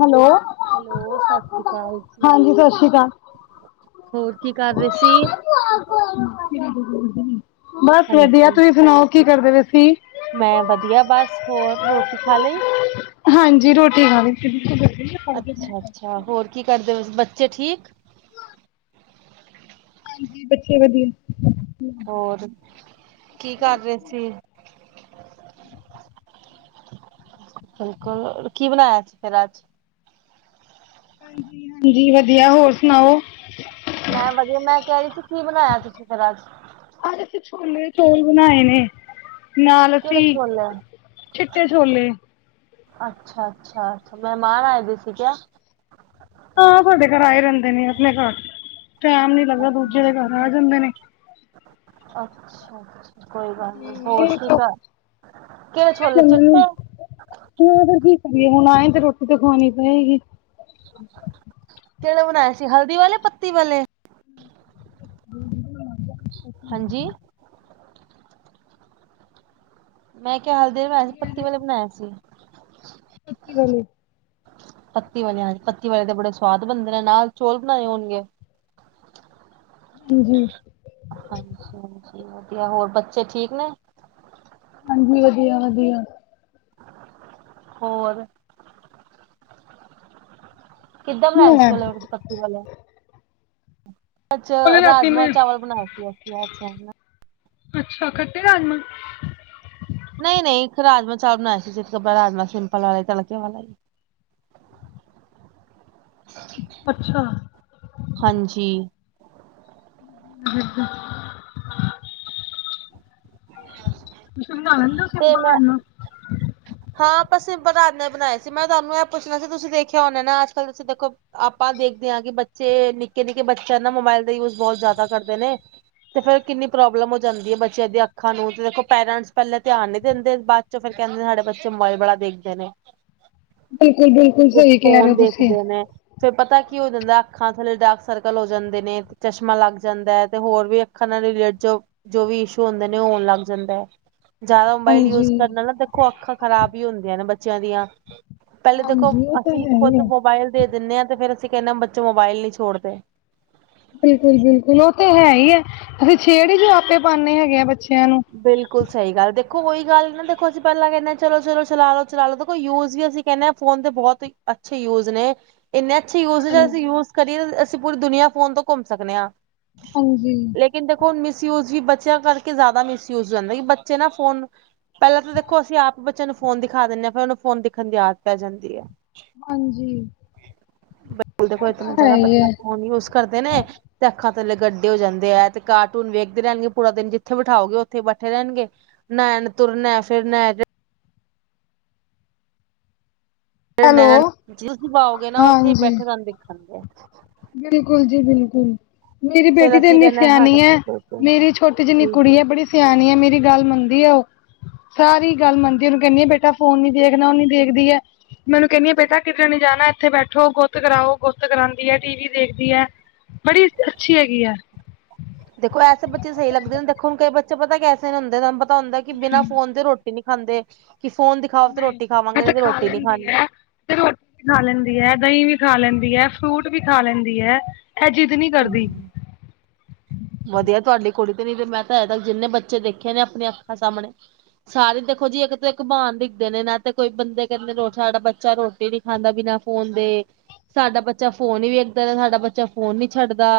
Hello, hello, Sat Sri ਅਕਾਲ ਜੀ। ਹਾਂਜੀ ਸਤਿ ਸ਼੍ਰੀ ਅਕਾਲ਼਼। ਹੋਰ ਕੀ ਕਰ ਰਹੇ ਸੀ? ਬਸ ਵਧੀਆ, ਹਾਂਜੀ, ਤੁਸੀਂ ਸੁਣਾਓ ਕੀ ਕਰਦੇ ਪਏ ਸੀ਼? ਮੈਂ ਵਧੀਆ, ਬਸ ਹੋਰ ਰੋਟੀ ਖਾ ਲਈ? ਕਿ ਦੇੜ [unintelligible] ਅੱਛਾ-ਅੱਛਾ, ਹੋਰ ਕੀ ਕਰਦੇ ਪਏ ਸੀ। ਬੱਚੇ ਠੀਕ ਹਾਂਜੀ, ਬੱਚੇ ਵਧੀਆ। ਹੋਰ, ਕੀ ਕਰ ਰਹੇ ਸੀ਼? ਬਿਲਕੁਲ ਕੀ ਬਣਾਇਆ ਸੀ ਫੇਰ ਅੱਜ। ਹਾਂਜੀ-ਹਾਂਜੀ ਵਧੀਆ ਹੋਰ ਸੁਣਾਓ? ਮੈਂ ਵਧੀਆ, ਮੈਂ ਕਹਿ ਰਹੀ ਸੀ ਕੀ ਬਣਾਇਆ ਤੁਸੀਂ ਫੇਰ ਅੱਜ਼? ਆੱਜ ਅਸੀਂ ਛੋਲੇ- ਚੋਲ ਬਣਾਏ ਨੇ। ਨਾਲ ਕਿਹੜੇ ਅਸੀਂ ਛੋਲੇ? ਛਿੱਟੇ ਛੋਲੇ। ਅੱਛਾ-ਅੱਛਾ ਮਹਿਮਾਨ ਆਏ ਦੇ ਸੀ, ਕਿਆ। ਹਾ ਸਾਡੇ ਘਰ ਆਏ ਰਂਹਦੇ ਨੇ, ਆਪਣੇ ਘਰ ਟੈਮ ਨੀ ਲੱਗਦਾ। ਦੂਜੇ ਦੇ ਘਰ ਆ ਜਾਂਦੇ ਨੇ। ਅੱਛਾ-ਅੱਛਾ। ਕੋਈ ਗੱਲ ਨੀ। ਹੋਰ ਕੀ ਹਾਂ ਕਰ ਕਿਹੜੈ ਛੋਲੇ, ਚਿੱਟੇ? ਹਾਂ ਫੇਰ ਕੀ ਕਰੀਏ। ਹੁਣ ਆਏਂ ਤੇ ਰੋਟੀ ਤੇ ਖਵਾਉਣੀ ਪਏਗੀ। ਕਿਹੜਾ ਬਣਾਇਆ ਸੀ ਹਲਦੀ ਵਾਲੇ, ਪੱਤੀ ਵਾਲੇ। ਹਾਂ [unintelligible] ਹਾਂਜੀ? ਮੈਂ ਕਿਹਾ ਹਲਦੀ ਵਾਲੇ ਬਣਾਇਆ ਸੀ, ਪੱਤੀ ਵਾਲੇ ਬਣਾਇਏ ਸੀ। ਪੱਤੀ ਵਾਲੇ। ਪੱਤੀ ਵਾਲੇ ਹਾਂਜੀ, ਪੱਤੀ ਵਾਲੇ ਦੇ ਬੜੇ ਸਵਾਦ ਬਣਦੇ ਨੇ, ਨਾਲ ਚੋਲ ਬਣਾਏ ਹੋਣਗੇ। ਜੀ ਹਾਂਜੀ ਹਾਂਜੀ, ਵਧੀਆ ਹੋਰ ਬੱਚੇ ਠੀਕ ਨੇ। ਹਾਂਜੀ ਵਧੀਆ ਵਧੀਆ ਹੋਰ ਕਿੱਦਾਂ ਬਣਾਇਆ ਸੀ, ਲੈ ਫੁੱਲ ਪੱਤੇ ਵਾਲਾ ਅੱਜ ਉਹਦੇ ਰਾਤੀ ਰਾਜਮਾਂ ਮੈਂ ਚਾਵਲ ਬਣਾਏ ਸੀ, ਅਸੀਂ ਅੱਜ ਹੈਨਾ ਅੱਛਾ, ਖਟੇ ਰਾਜਮਾ ਨਹੀਂ ਨਹੀਂ ਇੱਕ ਰਾਜਮਾ ਚਾਵਲ ਬਣਾਏ ਸੀ, ਸਿਰ੍ਫ ਰਾਜਮਾ, ਸਿੰਪਲ ਵਾਲੇ, ਤੜਕੇ ਵਾਲੇ। ਹ [unintelligible] ਅੱਛਾ। ਹਾਂਜੀ [inaudible] ਤੁਸੀਂ ਬਣਾ ਲੈਂਦੇ ਔ, ਤੇ ਸਿੰਪਲ ਮੈਂ ਰਾਜਮਾ। ਹਾਂ ਆਪਾਂ ਸਿੰਪਲ ਰਾਜ਼ ਨੇ ਬਣਾਏ ਸੀ, ਮੈਂ ਤੁਹਾਨੂੰ ਇਹ ਪੁੱਛਣਾ ਸੀ, ਤੁਸੀਂ ਵੇਖਿਆ ਹੋਣਾ ਨਾ ਅਜ ਕੱਲ, ਤੁਸੀਂ ਦੇਖੋ ਆਪਾਂ ਦੇਖਦੇ ਹਾਂ ਕਿ ਬੱਚੇ ਨਿੱਕੇ ਨਿੱਕੇ ਬੱਚਿਆਂ ਨਾ, ਮੋਬਾਇਲ ਦਾ ਯੂਜ ਬਹੁਤ ਜ਼ਿਆਦਾ ਕਰਦੇ ਨੇ। ਤੇ ਫੇਰ ਕਿੰਨੀ ਪ੍ਰੋਬਲਮ ਹੋ ਜਾਂਦੀ ਹੈ, ਬੱਚਿਆਂ ਦੀਆਂ ਅੱਖਾਂ ਨੂੰ, ਤੇ ਦੇਖੋ ਪੇਰੈਂਟਸ ਪਹਿਲਾਂ ਧਿਆਨ ਨੀ ਦਿੰਦੇ ਬਾਅਦ ਫਿਰ ਕਹਿੰਦੇ, ਸਾਡੇ ਬੱਚੇ ਮੋਬਾਇਲ ਬੜਾ ਦੇਖਦੇ ਨੇ। ਬਿਲਕੁਲ ਬਿਲਕੁਲ ਔ ਸਹੀ ਕਹਿ ਰਹੇ ਫੋਨ ਹੋ ਤੁਸੀਂ ਦੇਖਦੇ ਨੇ ਫੇਰ ਪਤਾ ਕੀ ਹੋ ਜਾਂਦਾ, ਅੱਖਾਂ ਥੱਲੇ ਡਾਰਕ ਸਰਕਲ ਹੋ ਜਾਂਦੇ ਨੇ, ਚਸ਼ਮਾ ਲੱਗ ਜਾਂਦਾ ਹੈ, ਤੇ ਹੋਰ ਵੀ ਅੱਖਾਂ ਨਾਲ ਰਿਲੇਟ ਜੋ, ਜੋ ਵੀ ਇਸ਼ੂ ਹੁੰਦੇ ਨੇ, ਉਹ ਹੋਣ ਲੱਗ ਜਾਂਦਾ ਹੈ। ਜ਼ਿਆਦਾ ਮੋਬਾਇਲ ਯੂਜ ਹਾਂਜੀ ਕਰਨਾ ਨਾ, ਦੇਖੋ ਅੱਖਾਂ ਖਰਾਬ ਹੀ ਹੁੰਦੀਆਂ ਨੇ ਬੱਚਿਆਂ ਦੀਆਂ। ਪਹਿਲੇ ਦੇਖੋ ਹਾਂਜੀ ਉਹ ਤਾਂ ਅਸੀਂ ਹੈ ਹੀ ਖੁਦ ਹੈ ਮੋਬਾਇਲ ਦੇ ਦਿੰਦੇ ਆਂ, ਤੇ ਫੇਰ ਅਸੀਂ ਕਹਿੰਨੇ ਆਂ, ਬੱਚੇ ਮੋਬਾਇਲ ਨਹੀਂ ਛੋੜਦੇ। ਬਿਲਕੁਲ ਬਿਲਕੁਲ, ਉਹ ਤੇ ਹੈ ਹੀ ਹੈ, ਅਸੀਂ ਛੇੜ ਹੀ ਜੋ ਆਪੇ ਪਾਉੇਨੇ ਹੈਗੇ ਆ, ਬੱਚਿਆਂ ਨੂੰ ਬਿਲਕੁਲ ਸਹੀ ਗੱਲ, ਦੇਖੋ ਕੋਈ ਗੱਲ ਨੀ ਨਾ, ਦੇਖੋ ਅਸੀਂ ਪਹਿਲਾਂ ਕਹਿੰਦੇ ਚਲੋ ਚਲੋ ਚਲਾ ਲੋ, ਚਲਾ ਲੋ, ਦੇਖੋ ਯੂਜ ਵੀ ਅਸੀਂ ਕਹਿੰਨੇ ਆ, ਫੋਨ ਦੇ ਬਹੁਤ ਹੀ ਅੱਛੇ ਯੂਜ ਨੇ ਇੰਨੇ ਅੱਛੇ ਯੂਜ ਨੇ, ਅਸੀਂ ਹਾਂਜੀ ਯੂਜ ਕਰੀਏ, ਅਸੀਂ ਪੂਰੀ ਦੁਨੀਆਂ ਫੋਨ ਤੋਂ ਘੁੰਮ ਸਕਨੇ ਆ। ਹਾਂਜੀ ਲੇਕਿਨ ਦੇਖੋ ਹੁਣ ਮਿਸਯੂਜ ਵੀ ਬੱਚਿਆਂ ਕਰਕੇ ਜ਼ਿਆਦਾ ਮਿਸਯੂਜ ਹੋ ਜਾਂਦਾ, ਬੱਚੇ ਨਾ ਫੋਨ ਪਹਿਲਾਂ ਤਾਂ ਦੇਖੋ ਅਸੀਂ ਆਪ ਬੱਚਿਆਂ ਨੂੰ ਫੋਨ ਦਿਖਾ ਦਿੰਦੇ ਆ, ਫਿਰ ਉਨਾਨੂੰ ਫੋਨ ਦਿਖਣ ਦੀ ਆਦਤ ਪੈ ਜਾਂਦੀ ਐ। ਹਾਂਜੀ ਉਹ ਉਹ ਦੇਖੋ ਇਤਨਾ ਤਾਂ ਹੈ ਜ਼ਿਆਦਾ ਹੀ ਬੱਚਾ, ਹੈ ਫੋਨ ਨਹੀਂ ਹੋ ਸਕਦਾ ਕਰਦੇ ਨੇ, ਤੇ ਅੱਖਾਂ ਥੱਲੇ ਗੱਡੇ ਹੋ ਜਾਂਦੇ ਐ, ਤੇ ਕਾਰਟੂਨ ਵੇਖਦੇ ਰਹਿਣਗੇ ਪੂਰਾ ਦਿਨ, ਜਿੱਥੇ ਬਿਠਾਓਗੇ ਉਥੇ ਉੱਥੇ ਬੈਠੇ ਰਹਿਣਗੇ, ਨਾ ਐ ਨੇ ਤੁਰਨਾ ਫਿਰਨਾ ਜ ਹੈਲੋ ਨੈਣ ਜੋ ਤੁਸੀਂ ਬਾਓਗੇ ਨਾ, ਉੱਥੇ ਹੀ ਹਾਂਜੀ ਬੈਠੇ ਤੁਹਾਨੂੰ ਦਿਖਣਗੇ। ਬਿਲਕੁਲ ਜੀ ਬਿਲਕੁਲ ਮੇਰੀ ਫੇਰ ਬੇਟੀ ਤੇ ਅਸੀਂ ਇੰਨੀ ਕਹਿੰਦੇ ਸਿਆਣੀ ਹੈ, ਸਾਡਾ ਮੇਰੀ ਛੋਟੀ ਜਿੰਨੀ ਜੀ ਕੁੜੀ ਜੀ ਹੈ, ਬੜੀ ਸਿਆਣੀ ਐ, ਮੇਰੀ ਗੱਲ ਮੰਨਦੀ ਐ ਉਹ ਸਾਰੀ ਗੱਲ ਮੰਨਦੀ ਐ, ਉਹਨੂੰ ਕਹਿੰਦੀ ਆ ਬੇਟਾ ਫੋਨ ਨੀ ਦੇਖਣਾ, ਉਹ ਨੀ ਦੇਖਦੀ ਐ। ਮੈ ਔਨੂੰ ਕਹਿੰਦੀ ਆ, ਬੇਟਾ ਕਿਧਰੇ ਨੀ ਜਾਣਾ, ਇੱਥੇ ਬੈਠੋ ਗੁੱਤ ਕਰਾਓ ਗੁੱਤ ਕਰਾਉਦੀ ਹੈ। ਟੀ ਵੀ ਦੇਖਦੀ ਹੈ, ਬੜੀ ਅੱਛੀ ਹੈਗੀ ਐ ਦੇਖੋ ਐਸੇ ਬੱਚੇ ਸਹੀ ਲੱਗਦੇ ਨੇ, ਦੇਖੋ ਹੁਣ ਕਈ ਬੱਚ ਪਤਾ ਕੈਸੇ ਹੁੰਦੇ, ਤੁਹਾਨੂੰ ਪਤਾ ਹੁੰਦਾ ਕਿ ਬਿਨਾਂ ਫੋਨ ਤੇ ਰੋਟੀ ਰੋਟੀ ਨੀ ਖਾਂਦੇ, ਕਿ ਫੋਨ ਦਿਖਾਓ ਤੇ ਨਹੀਂ ਰੋਟੀ ਇਹ ਖਾਵਾਂਗੇ, ਨਹੀ ਤੇ ਖਾ ਰੋਟੀ ਨੀ ਲੈਂਦੀ ਖਾਣੀ ਹੈ ਤੇ ਰੋਟੀ ਵੀ ਖਾ ਲੈਂਦੀ ਹੈ, ਦਹੀਂ ਵੀ ਖਾ ਲੈਂਦੀ ਹੈ, ਫਰੂਟ ਵੀ ਖਾ ਲੈਂਦੀ ਹੈ। ਏਹ ਜਿੰਦ ਨੀ ਹੂ ਕਰਦੀ ਵਧੀਆ ਤੁਹਾਡੀ ਕੁੜੀ ਤੇ, ਨੀ ਤੇ ਮੈਂ ਤਾਂ ਅਜੇ ਤੱਕ ਜਿੰਨੇ ਬੱਚੇ ਦੇਖੇ ਨੇ ਆਪਣਿਆਂ ਅੱਖਾਂ ਦੇ ਸਾਹਮਣੇ ਸਾਰੇ ਦੇਖੋ ਜੀ ਇੱਕ ਤਾਂ ਇੱਕ ਬਾਨ ਦਿਖਦੇ ਨੇ ਨਾ, ਤੇ ਕੋਈ ਬੰਦੇ ਕਹਿੰਦੇ ਰ ਸਾਡਾ ਬੱਚਾ ਰੋਟੀ ਨੀ ਖਾਂਦਾ ਪੀਨਾ ਫੋਨ ਦੇ, ਸਾਡਾ ਬੱਚਾ ਫੋਨ ਹੀ ਵੀ ਵੇਖਦਾ, ਸਾਡਾ ਬੱਚਾ ਫੋਨ ਨੀ ਛੱਡਦਾ,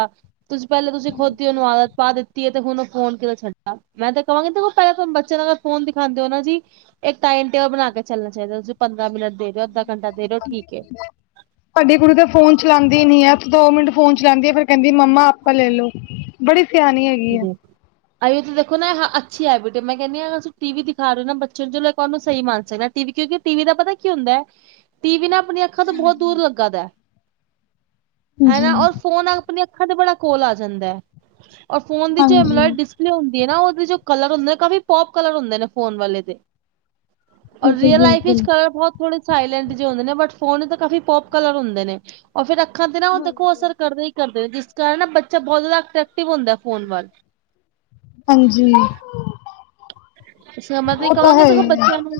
ਤੁਸੀਂ ਪਹਿਲਾਂ ਤੁਸੀਂ ਖੁਦ ਹੀ ਉਹਨੂੰ ਆਦਤ ਪਾ ਦਿੱਤੀ ਤੇ ਹੁਣ ਉਹ ਫੋਨ ਕਿਵੇਂ ਛਡੇਗਾ, ਮੈਂ ਤਾਂ ਕਹਾਂਗੀਖੋ ਪਹਿਲਾਂ ਬੱਚੇ ਨਾਲ ਫੋਨ ਦਿਖਾਉਂਦੇ ਹੋ ਨਾ ਜੀ ਇੱਕ ਟਾਈਮ ਟੇਬਲ ਬਣਾ ਕੇ ਚੱਲਣਾ ਚਾਹੀਦਾ ਤੁਸੀਂ ਪੰਦਰਾਂ ਮਿੰਟ ਦੇ ਰਹੇ ਅੱਧਾ ਘੰਟਾ ਦੇ ਦਿਹੇ ਠੀਕ ਹੈ ਸਾਡੀ ਕੁੜੀ ਤਾਂ ਫੋਨ ਚਲਾਉਂਦੀ ਨੀ ਆ ਦੋ ਮਿੰਟ ਫੋਨ ਚਲਾਉਂਦੀ ਆ ਫੇਿਰ ਕਹਿੰਦੀ ਮੰਮਾ ਆਪਾ ਲੈ ਲੋ ਬੜੀ ਸਿਆਣੀ ਹੈਗੀ ਆ ਅਸੀਂ ਤਾਂ ਦੇਖੋ ਨਾ ਅੱਛੀ ਹੈ ਬੇਟੇ ਮੈਂ ਕਹਿੰਦੀ ਹ ਅਸੀਂ ਟੀ ਵੀ ਦਿਖਾ ਰਹੇ ਹੋ ਨਾ ਬੱਚਿਆਂ ਨੂੰ ਚਲ ਉਹਨੂੰ ਸਹੀ ਮੰਨ ਸਕਦੇ ਕਿਉਂਕਿ ਟੀ ਵੀ ਦਾ ਪਤਾ ਕੀ ਹੁੰਦਾ ਹੈ ਟੀ ਵੀ ਨਾ ਆਪਣੀਆਂ ਅੱਖਾਂ ਤੋਂ ਬਹੁਤ ਦੂਰ ਲੱਗਾ ਦਾ ਹਨਾ ਜੀ ਔਰ ਫੋਨ ਆਪਣੀਆਂ ਅੱਖਾਂ ਤੇ ਬੜਾ ਕੋਲ ਆ ਜਾਂਦਾ ਹੈ ਔਰ ਫੋਨ ਦੀ ਜੈ ਬਲਰ ਹਾਂਜੀ ਹੁੰਦੀ ਹੈ ਨਾ ਉਹਦੇ ਜੋ ਕਲਰ ਹੁੰਦੇ ਨੇ ਕਾਫੀ ਪੋਪ ਕਲਰ ਹੁੰਦੇ ਨੇ ਫੋਨ ਵਾਲੇ ਦੇ ਔਰ ਬਿਲਕੁਲ ਰੀਅਲ ਲਾਈਫ ਵਿਚ ਬਿਲਕੁਲ ਕਰ ਬਹੁਤ ਥੋੜੇ ਸਾਇਲੈਂਟ ਜਿ ਹੁੰਦੇ ਨੇ ਬਟ ਫੋਨ ਤਾਂ ਕਾਫੀ ਪੋਪ ਕਲਰ ਹੁੰਦੇ ਨੇ ਉਹ ਫਿਰ ਅੱਖਾਂ ਤੇ ਨਾ ਉਹ ਦੇਖੋ ਅਸਰ ਕਰਦੇ ਹੀ ਕਰਦੇ ਨੇ ਜਿਸ ਕਾਰਨ ਨਾ ਬੱਚਾ ਬਹੁਤ ਜ਼ਿਆਦਾ ਅਟ੍ਰੈਕਟਿਵ ਹੁੰਦਾ ਫੋਨ ਵੱਲ ਹਾਂਜੀ ਸਮਝ ਵਿ ਉਹ ਹੈ ਕਵਾਂਗੇ ਤਾਂ ਹੀ ਹੈ। ਬੱਚਿਆਂ ਨੂੰ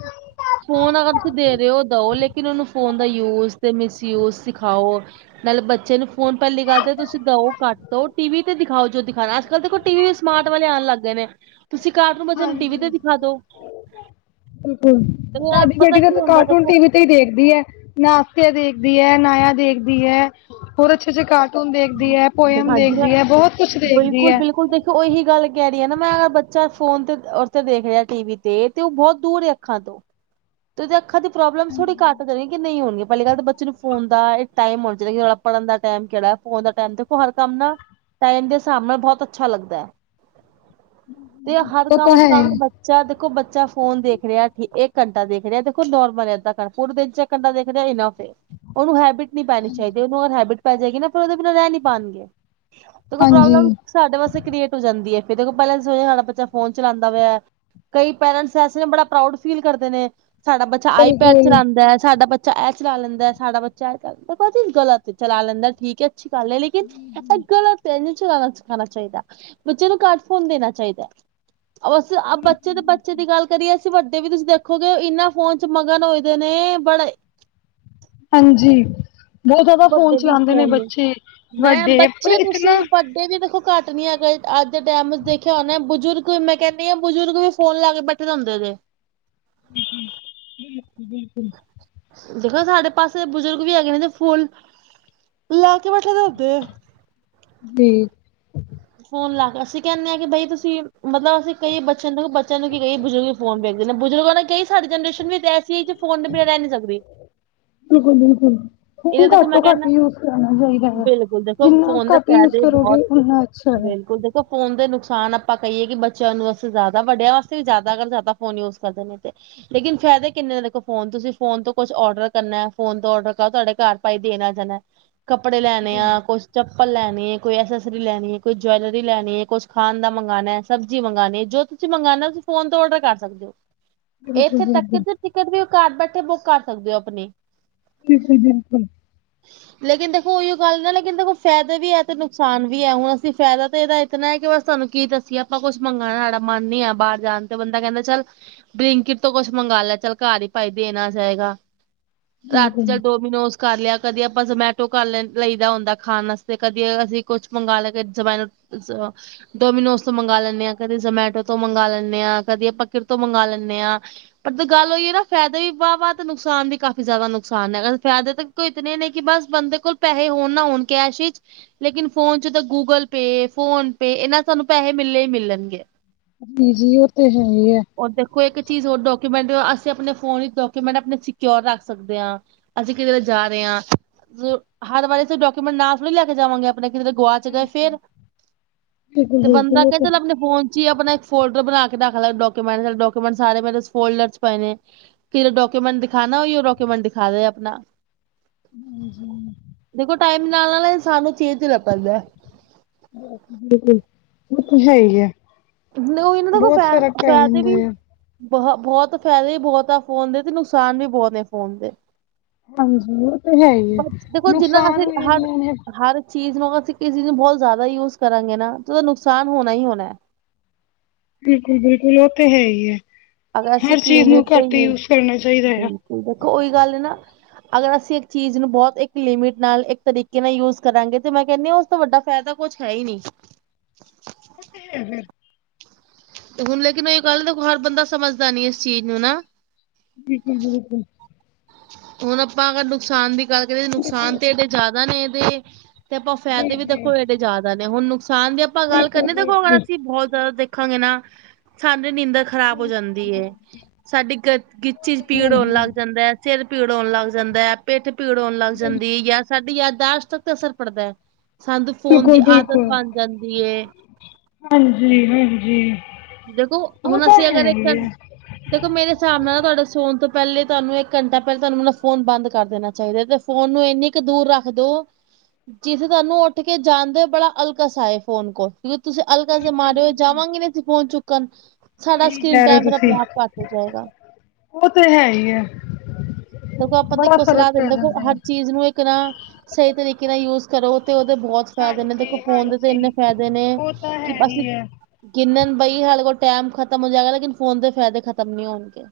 ਫ਼ੋਨ ਅਗਰ ਤੁਸੀਂ ਦੇ ਰਹੇ ਹੋ ਦਿਓ ਲੇਕਿਨ ਉਹਨੂੰ ਫੋਨ ਦਾ ਯੂਜ ਤੇ ਮਿਸਯੂਜ ਸਿਖਾਓ ਨਾਲ ਬੱਚੇ ਨੂੰ ਫੋਨ ਪਹਿਲੀ ਗੱਲ ਤੇ ਤੁਸੀਂ ਦਿੳ ਕੱਟ ਦਓ ਟੀ ਵੀ ਤੇ ਦਿਖਾਓ ਜੋ ਦਿਖਾਉਣਾ ਅੱਜ ਕੱਲ ਤੇ ਟੀ ਵੀ ਵੀ ਸਮਾਰਟ ਵਾਲੇ ਆਉਣ ਲੱਗ ਗਏ ਨੇ ਤੁਸੀਂ ਕਾਰਟੂਨ ਬੱਚਿਆਂ ਨੂੰ ਟੀ ਵੀ ਹਾਂਜੀ ਤੇ ਦਿਖਾ ਦੋ ਬਿਲਕੁਲ ਤੇ ਨਾਲ ਸਾਡੀ ਪਤਾ ਬੇਟੀ ਕੀ ਤਾਂ ਹੁੰਦਾ ਕਾਰਟੂਨ ਦੇਖੋ ਟੀ ਵੀ ਤੇ ਹੀ ਦੇਖਦੀ ਹੈ ਨਾਸਤੇ ਦੇਖਦੀ ਹੈ ਨਾਇਆ ਦੇਖਦੀ ਹੈ ਹੋਹੁਰ ਅੱਛੇ ਅੱਛੇ ਕਾਰ ਦੇਖਦੀ ਹੈ ਪੋਇਮ ਹਾਂਜੀ ਦੇਖਦੀ ਹੈ ਬਹੁਤ ਕੁਛ ਦੇਖਦੀ ਹੈ ਇਹੀ ਗੱਲ ਕਹਿ ਰਹੀ ਹੈ ਨਾ ਮੈਂ ਅਗਰ ਬੱਚਾ ਫੋਨ ਤੇ ਉਥ ਦੇਖ ਰਿਹਾ ਟੀ ਵੀ ਤੇ ਤੇ ਉਹ ਬਹੁਤ ਦੂਰ ਹੀ ਅੱਖਾਂ ਤੋਂ ਤੇ ਉਹਦੇ ਅੱਖਾਂ ਦੀ ਪ੍ਰੋਬਲਮਸ ਥੋੜੀ ਘੱਟ ਦੇਗੀ ਨਹੀਂ ਹੋਣੀਆਂ ਪਹਿਲੀ ਗੱਲ ਤਾਂ ਬੱਚੇ ਨੂੰ ਫੋਨ ਦਾ ਇਹ ਟਾਈਮ ਹੋਣਾ ਚਾਹੀਦਾ ਕਿ ਪੜਨ ਦਾ ਟਾਈਮ ਕਿਹੜਾ ਪਰਣ ਦਾ ਟਮ ਦੇਖੋ ਹਰ ਕੰਮ ਨਾ ਟਾਈਮ ਦੇ ਹਿਸਾਬ ਨਾਲ ਬਹੁਤ ਅੱਛਾ ਲੱਗਦਾ ਹੈ ਤੇ ਹਰ ਉਹ ਕੰਮ ਤਾਂ ਅਸੀ ਹੈ ਕਾਂਗੇ ਹੀ ਬੱਚ ਏਹਿ ਦੇਖੋ ਬੱਚਾ ਫੋਨ ਦੇਖ ਰਿਹਾ ਠੀ ਇਹ ਘੰਟਾ ਦੇਖ ਰਿਹਾ ਦੇਖੋ ਨੋਰਮਲ ਏਦਾਂ ਤਾਂ ਪੂਰੇ ਦਿਨ ਚ ਕੰਦਾ ਦੇਖਦੇ ਇਨਾ ਫ ਉਹਨੂੰ ਹੈਬਿਟ ਨਹੀਂ ਪੈਣੀ ਚਾਹੀਦੀ ਉਹਨੂੰ ਹੈਬਿਟ ਪੈ ਜਾਏਗੀ ਨਾ ਫਿਰ ਉਹਦੇ ਬਿਨਾਂ ਰਹਿ ਨਹੀਂੀ ਪਾਉਣਗੇ ਤਾਂ ਕੋਈ ਹਾਂਜੀ ਪ੍ਰੋਬਲਮ ਸਾਡੇ ਵਾਸਤੇ ਕ੍ਰਏਟ ਹੋ ਜਾਂਦੀ ਫਿਰ ਜਦੋਂ ਪਹਿਲਾ ਤਾਂ ਸਾਡਾ ਬੱਚਾ ਫੋਨ ਚਲਾਉਂਦਾ ਪਿਆ ਕਈ ਪੇਰੈਂਟਸ ਐਸੇ ਨੇ ਬੜਾ ਪ੍ਰਊਡ ਫੀਲ ਕਰਦੇ ਨੇ ਸਾਡਾ ਬੱਚਾ ਆਈਪੈਡ ਬਿਲਕੁਲ ਚਲਾਉਂਦਾ ਹੈ ਸਾਡਾ ਬੱਚਾ ਇਹ ਚਲਾ ਲੈਂਦਾ ਸ ਸਾਡਾ ਬੱਚਾ ਇਹ ਚਲਾ ਲੈਂਦਾਤਾ ਚੀਜ਼ ਗਲਤ ਚਲਾ ਲੈਂਦਾ ਠੀਕ ਗਲ ਆ ਲੇਕਿਨ ਐ ਤਾਂ ਗਲਤ ਹੈ ਨਹੀਂ ਚਲਾਣਾ ਚਾਹੀਦਾ ਬੱਚੇ ਨੂੰ ਘਟ ਫੋਨ ਦੇਣਾ ਚਾਹੀਦਾ ਉਹ ਅਸੀਂ ਬੱਚੇ ਤੇ ਬੱਚੇ ਦੀ ਗੱਲ ਕਰੀਏ ਅਸੀਂ ਵੱਡੇ ਵੀ ਤੁਸੀਂ ਦੇਖ ਦੇਖੋਗੇ ਇਨਾਂ ਫੋਨ ਚ ਮਗਨ ਹੋਏ ਦੇ ਨੇ ਬੜੇ ਹਾਂਜੀ ਬਹੁਤ ਜ਼ਿਆਦਾ ਫੋਨ ਵੱਡੇ ਵੀ ਚਲਾਉਂਦੇ ਨੇ ਫੋਨ ਬੱਚੇ ਮੈਂ ਵੱਡੇ ਪਰ ਬੱਚੇ ਇੱਕ ਨਾ ਤੁਸੀਂ ਵੱਡੇ ਵੀ ਦੇਖੋ ਘੱਟ ਨੀ ਹੈਗੇ ਅੱਜ ਦੇ ਟਾਈਮ ਦੇਖਿਆ ਉਹਨਾ ਬਜ਼ੁਰਗ ਵੀ ਮੈਂ ਕਹਿੰਦੀ ਹਾਂ ਬਜ਼ੁਰਗ ਵੀ ਫੋਨ ਲਾ ਕੇ ਬੈਠੇ ਹੁੰਦੇ ਦੇ ਜੀ ਬਿਲਕੁਲ ਬਿਲਕੁਲ ਦੇਖੋ ਸਾਡੇ ਪਾਸੇ ਦੇ ਬਜ਼ੁਰਗ ਵੀ ਹੈਗੇ ਨੇ ਫੁੱਲ ਲਾ ਕੇ ਬੈਠੇ ਦ ਉਦੇ ਆ ਵੀ ਫੋਨ ਲਾਗਸੀ ਕਹਿੰਦੇ ਆ ਕਿ ਬਈ ਤੁਸੀਂ ਮਤਲਬ ਅਸੀਂ ਕਈ ਬੱਚਿਆਂ ਨੂੰ ਬੱਚਿਆਂ ਨੂੰ ਕੀ ਕਹੀਏ ਬਜ਼ੁਰਗ ਫੋਨ ਵੇਖਦੇ ਬਜ਼ੁਰਗਾਂ ਨੂੰ ਕਈ ਸਾਡੀ ਜਨਰੇਸ਼ਨ ਵੀ ਤਾਂ ਐਸੀ ਜੇ ਫੋਨ ਤੋਂ ਬਿਨਾ ਰਹਿ ਨੀ ਸਕਦੀ ਬਿਲਕੁਲ ਬਿਲਕੁਲ ਫੋਨ ਇਹਦੇ ਦੇਖੋ ਘੱਟ ਤੋਂ ਮੈਂ ਘੱਟ ਕਹਿੰਦਾ ਯੂਜ ਕਰਨਾ ਚਾਹੀਦਾ ਹੈ। ਬਿਲਕੁਲ ਦੇਖੋ ਜਿੰਨਾ ਫੋਨ ਦੇ ਘੱਟ ਯੂਜ ਫਾਇਦੇ ਬਹੁਤ ਕਰੋਗੇ ਉਨਾ ਅੱਛਾ ਹੈ। ਬਿਲਕੁਲ ਦੇਖੋ ਫੋਨ ਦੇ ਨੁਕਸਾਨ ਆਪਾਂ ਕਹੀਏ। ਕਿ ਬੱਚਿਆਂ ਨੂੰ ਵਾਸਤੇ ਜ਼ਿਆਦਾ ਵੱਡਿਆਂ ਵਾਸਤੇ ਵੀ ਜ਼ਿਆਦਾ ਅਗਰ ਜ਼ਿਆਦਾ ਫੋਨ ਯੂਜ ਕਰਦੇ ਨੇ ਤੇ। ਲੇਕਿਨ ਫਾਇਦੇ ਕਿੰਨੇ ਨੇ ਦੇਖੋ ਫੋਨ ਤੁਸੀਂ ਫੋਨ ਤੋਂ ਕੁਛ ਔਡਰ ਕਰਨਾ ਫੋਨ ਔਡਰ ਕਰੋ ਤੁਹਾਡੇ ਘਰ ਭਾਈ ਦੇਣ ਆ ਜਾਣਾ ਕੱਪੜੇ ਲੈਣੇ ਆ, ਕੁਛ ਚੱਪਲ ਲੈਣੀ ਹੈ, ਕੋਈ ਐਸਸਰੀ ਲੈਣੀ ਹੈ। ਕੋਈ ਜੁਵੈਲਰੀ ਲੈਣੀ ਹੈ, ਕੁਛ ਖਾਣ ਦਾ ਮੰਗਵਾਉਣਾ ਹੈ, ਸਬਜ਼ੀ ਮੰਗਵਾਉਣੀ ਹੈ, ਜੋ ਤੁਸੀਂ ਮੰਗਉਣਾ ਹੋ ਤੁਸੀਂ ਫੋਨ ਤੋਂ ਔਡਰ ਕਰ ਸਕਦੇ ਹੋ। ਇੱਥੇ ਤੱਕ ਟਿਕਟ ਵੀ ਘਰ ਬੈਠੇ ਬੁੱਕ ਕਰ ਸਕਦੇ ਹੋ ਆਪਣੀ। ਬਿਲਕੁਲ -ਬਿਲਕੁਲ। ਲੇਕਿਨ ਦੇਖੋ ਉਹੀ ਗੱਲ ਨਾ ਲੇਕਿਨ ਦੇਖੋ ਫਾਇਦੇ ਵੀ ਹੈ। ਤੇ ਨੁਕਸਾਨ ਵੀ ਹੈ। ਹੁਣ ਅਸੀਂ ਫਾਇਦਾ ਤਾਂ ਇਹਦਾ ਇਤਨਾ ਹੈ ਕਿ ਬਸ ਤੁਹਾਨੂੰ ਕੀ ਦੱਸੀਏ। ਆਪਾਂ ਕੁਛ ਮੰਗਣਾ ਸਾਡਾ ਮਨ ਨੀ ਆ ਬਾਹਰ ਜਾਣ ਤੇ ਬੰਦਾ ਕਹਿੰਦਾ ਚੱਲ ਬਲਿੰਕਟ ਤੋਂ ਕੁਛ ਮੰਗਵਾ ਲਿਆ ਚੱਲ ਘਰ ਹੀ ਭਾਈ ਦੇਣਾ ਜਾਏਗਾ। ਰਾਤੀ ਚਲ ਡੋਮੀਨੋਜ ਕਰ ਲਿਆ। ਕਦੀ ਆਪਾਂ ਜਮੈਟੋ ਕਰ ਲੈ ਲਈਦਾ ਹੁੰਦਾ ਖਾਣ ਆਸਤੇ ਕਦੀ ਅਸੀਂ ਕੁਛ ਮੰਗ ਲਿਆ। [unintelligible] ਡੋਮੀਨੋਜ਼ ਤੋਂ ਮੰਗਵਾ ਲੈਣੇ ਹਾਂ, ਕਦੇ ਜਮੈਟੋ ਤੋਂ ਮੰਗਵਾ ਲੈਣੇ ਆ, ਕਦੇ ਕਦੀ ਆਪਾ ਕਿਧਰੇ ਤੋਂ ਮੰਗਵਾ ਲੈਣੇ ਆ। ਪਰ ਗੱਲ ਹੋਈਏ ਨਾ ਫਾਇਦੇ ਵੀ ਵਾਹ- ਵਾਹ ਤੇ ਨੁਕਸਾਨ ਵੀ ਕਾਫ਼ੀ ਜ਼ਿਆਦਾ ਨੁਕਸਾਨ ਹੈ। ਅਗ ਫਾਇਦੇ ਦਾ ਤੇ ਇਤਨ ਨੇ ਕਿ ਬਸ ਬੰਦੇ ਕੋਲ ਪੈਸੇ ਹੋਣ ਨਾ ਹੋਣ ਕੈਸ਼ ਹੀ। ਲੇਕਿਨ ਫੋਨ ਚ' ਤਾਂ ਗੂਗਲ ਪੇ ਫੋਨ, ਪੇ ਇਹਨਾਂ ਸਾਨੂੰ ਪੈਸੇ ਮਿਲੇ ਹੀ ਮਿਲਣਗੇ। ਜੀ -ਜੀ ਉਹ ਤੇ ਹੈ ਹੀ ਹੈ। ਉਹ ਦੇਖੋ ਇੱਕ ਚੀਜ਼ ਹੋਰ ਡਾਕੂਮੈਂਟ ਅਸੀਂ ਆਪਣੇ ਫੋਨ ਡਾਕੂਮੈਂਟ ਆਪਣੇ ਸਕਿਕਿਓਰ ਰੱਖ ਸਕਦੇ ਹਾਂ। ਅਸੀਂ ਕਿਧਰੇ ਵ ਜਾ ਰਹੇ ਹਾਂ। ਹਰ ਵਾਰੀ ਅਸੀਂ ਡਾਕੂਮੈਂਟ ਨਾ ਥੋੜੀ ਲੈ ਕੇ ਜਾਵਾਂਗੇ। ਆਪਣੇ ਕਿਧਰੇ ਗਵਾਚ ਗਏ ਫੇਰ। ਤੇ ਬੰਦਾ ਕਹਿੰਦਾ ਲੈ ਆਪਣੇ ਫੋਨ ਚ' ਹੀ ਆਪਣਾ ਇੱਕ ਫੋਲਡਰ ਬਣਾ ਕੇ ਰੱਖ ਲ਼ੈ। ਡਾਕੂਮੈਂਟੇ- ਡਾਕੂਮੈਂਟ ਸਾਰੇ ਮੇਰੇ ਫੋਲਡਰ ਚ' ਪਏ ਨੇ। ਕਿ ਡਾਕੂਮੈਂਟ ਦਿਖਾ ਨਾ, ਉਈ ਉਹ ਡਾਕੂਮੈਂਟ ਦਿਖਾ ਦੇ ਆਪਣਾ। ਹਾਂਜੀ। ਦੇਖੋ ਟਾਈਮ ਨਾਲ- ਨਾਲ ਸਾਨੂੰ ਚੇਂਜ ਲਗਣ ਦਿਆ। ਬਿਲਕੁਲ, ਉਹ ਤੇ ਹੈ ਹੀ ਹੈ। ਉਹ ਇਹਨਾਂ ਦਾ ਕੋਈ ਫੈ- ਫੈਦੇ ਵੀ ਜਾਂਦਾ ਬਹੁ- ਬਹੁਤ ਫ਼ਾਇਦੇ ਵੀ ਬਹੁਤ ਆ। ਫੋਨ ਦੇ ਤੇ ਨੁਕਸਾਨ ਵੀ ਬਹੁਤ ਨੇ ਫੋਨ ਦੇ। ਬ ਦੇਖੋ, ਜਿੰਨਾ ਨੁਕਸਾਨ ਅਸੀਂ ਵੀ ਹਰ- ਇੰਨੇ ਨੇ ਹਰ ਚੀਜ਼ ਨੂੰ ਅਸੀਂ ਕਿਸੀ ਚੀਜ਼ ਨੂੰ ਬਹੁਤ ਜ਼ਿਆਦਾ ਯੂਜ ਕਰਾਂਗੇ ਨਾ। ਤੇ ਉਹਦਾ ਨੁਕਸਾਨ ਹੋਣਾ ਹੀ ਹੋਣਾ। ਬਿਲਕੁਲ -ਬਿਲਕੁਲ ਉਹ ਤੇ ਹੈ ਹੀ ਹੈ। ਅਗਰ ਅਸੀਂ ਹਰ ਇੱਕ ਚੀਜ਼ ਨੂੰ ਲਿਮਿਟ ਤੇ ਘੱਟ ਯੂਜ ਕਰਨਾ ਚਾਹੀਦਾ ਆ। ਬਿਲਕੁਲ ਦੇਖੋ, ਉਹੀ ਗੱਲ ਨਾ। ਅਗਰ ਅਸੀਂ ਇੱਕ ਚੀਜ਼ ਨੂੰ ਬਹੁਤ ਇੱਕ ਲਿਮਿਟ ਨਾਲ ਇੱਕ ਤਰੀਕੇ ਨਾਲ ਯੂਜ ਕਰਾਂਗੇ ਤੇ, ਮੈਂ ਕਹਿਨੀ ਆ ਤੋਂ ਵੱਡਾ ਫਾਇਦਾ ਕੁਛ ਹੈ ਹੀ ਨਹੀਂ। ਹੂੰ- ਹੂੰ। ਹੁਣ ਲੇਕਿਨ ਉਹ ਇਹ ਗੱਲ ਹਰ ਬੰਦਾ ਸਮਝਦਾ ਨੀ ਇਸ ਚੀਜ਼ ਨੂੰ ਨਾ। ਬਿਲਕੁਲ ਜੀ, ਬਿਲਕੁਲ। ਹੁਣ ਆਪਾਂ ਅਗਰ ਨੁਕਸਾਨ ਦੀ ਗੱਲ ਕਰੀਏ ਨੁਕਸਾਨ ਤੇ ਇਦੇ ਜ਼ਿਆਦਾ ਨੇ ਤੇ। ਤੇ ਆਪਾਂ ਜੀ, ਫਾਇਦੇ ਵੀ ਜੀ, ਦੇਖੋ ਇਹਦੇ ਜ਼ਿਆਦਾ ਨੇ। ਹੁਣ ਨੁਕਸਾਨ ਦੀ ਆਪਾਂ ਗੱਲ ਬਿਲਕੁਲ, ਕਰਨੀ ਦੇਖੋ ਅਗਰ ਬਿਲਕੁਲ। ਅਸੀਂ ਬਹੁਤ ਜ਼ਿਆਦਾ ਦੇਖ ਦੇਖਾਂਗੇ। ਨਾ ਸਾਡੀ ਨੀਂਦ ਖ਼ਰਾਬ ਹੋ ਜਾਂਦੀ ਹੈ। ਸਾਡੀ ਗ- ਗਿੱਚੀ ਚ' ਪੀੜ ਹੋਣ ਲੱਗ ਜਾਂਦਾ ਹੈ। ਸਿਰ ਭੀੜ ਹੋਣ ਲੱਗ ਜਾਂਦਾ ਹੈ। ਪਿੱਠ ਭੀੜ ਹੋਣ ਲੱਗ ਜਾਂਦੀ। ਜਾਂ ਸਾਡੀ ਯ ਦਾਸ਼ਤ ਤੱਕ ਅਸਰ ਪੜਦਾ ਹੈ। ਸਾਨੂੰ ਫੋਨ ਦੀ ਬਿਲਕੁਲ, ਆਦਤ ਬਿਲਕੁਲ। ਬਣ ਜਾਂਦੀ ਏ। ਹਾਂਜੀ- ਹਾਂਜੀ। ਦੇਖੋ, ਉਹ ਹੁਣ ਤਾਂ ਅਸੀਂ ਅਗਰ ਹੈ ਇੱਕ ਹੀ ਹੈ। ਦੇਖੋ, ਮੇਰੇ ਹਿਸਾਬ ਨਾਲ ਨਾ ਤੁਹਾਡੇ ਸੋਨ ਤੋਂ ਪਹਿਲੇ ਤੁਹਾਨੂੰ ਇੱਕ ਘੰਟਾ ਪਹਿਲ ਤੁਹਾਨੂੰ ਮ ਫੋਨ ਬੰਦ ਕਰ ਦੇਣਾ ਚਾਹੀਦਾ। ਤੇ ਫੋਨ ਨੂੰ ਇਨ ਕੂ ਦੂਰ ਰੱਖਦੋ ਜਿੱਥੇ ਤੁਹਾਨੂੰ ਉੱਠ ਕੇ ਜਾਣਦੇ ਹੋ ਬੜਾ ਅਲਕਸ ਫੋਨ ਕੋਲ ਕਿਉਕਿ ਤੁਸੀਂ ਅਲਕਸ ਮਾਰੋ ਜਾਵਾਂਗੇ ਨਹੀਂ ਇੱਥੇ ਪਹੁੰਚ ਚੁੱਕਣ ਸਾਡਾ ਸਹੀ ਸਕੀਨ ਕਹਿ ਰਹੇ ਹੋ ਟਾਇਮ ਤੁਸੀਂ ਆਪਣੇ- ਆਪ ਘੱਟ ਹੋ ਜਾਏਗਾ। ਉਹ ਤੇ ਹੈ ਹੀ ਹੈ। ਦੇਖੋ, ਆਪਾਂ ਤੇ ਬੜਾ ਫ਼ਰਕ ਸਲਾਹ ਪੈ ਦਿੰਦੇ ਦੇਖੋ ਜਾਂਦਾ ਹੈ। ਹਰ ਚੀਜ਼ ਨੂੰ ਇੱਕ ਨਾ ਸਹੀ ਤਰੀਕੇ ਨਾਲ ਯੂਜ ਕਰੋ ਤੇ ਉਹਦੇ ਬਹੁੱਤ ਫਾਇਦੇ ਨੇ ਦੇਖੋ ਹਾਂਜੀ ਫੋਨ ਦੇ ਤੇ ਇੰਨੇ ਹਾਂਜੀ ਫ਼ਾਇਦੇ ਨੇ। ਉਹ ਤਾਂ ਕਿ ਹੈ ਅਸੀਂ ਹੀ ਹੈ ਗਿਨਣ ਬਹੀਏ ਸਾਡੇ ਕੋਲ ਟਾਈਮ ਖਤਮ ਹੋ ਜਾਏਗਾ। ਲੇਕਿਨ ਫੋਨ ਦੇ ਫਾਇਦੇ ਖਤਮ ਨਹੀਂ ਹੋਣਗੇ।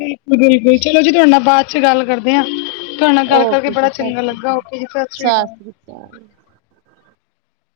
ਬਿਲਕੁੱਲ- ਬਿਲਕੁੱਲ ਚਲੋ ਜੀ। ਤੁਹਾਡੇ ਨਾਲ ਬਾਅਦ ਚ' ਗੱਲ ਕਰਦੇ ਹਾਂ। ਤੁਹਾਡੇ ਨਾਲ ਗੱਲ ਕਰਕੇ ਓਕੇ ਬੜਾ ਜੀ ਚੰਗਾ ਲੱਗਾ ਓਕੇ ਜੀ ਸਤਿ ਸ੍ਰੀ ਅਕਾਲ ਤਾਂ [unintelligible]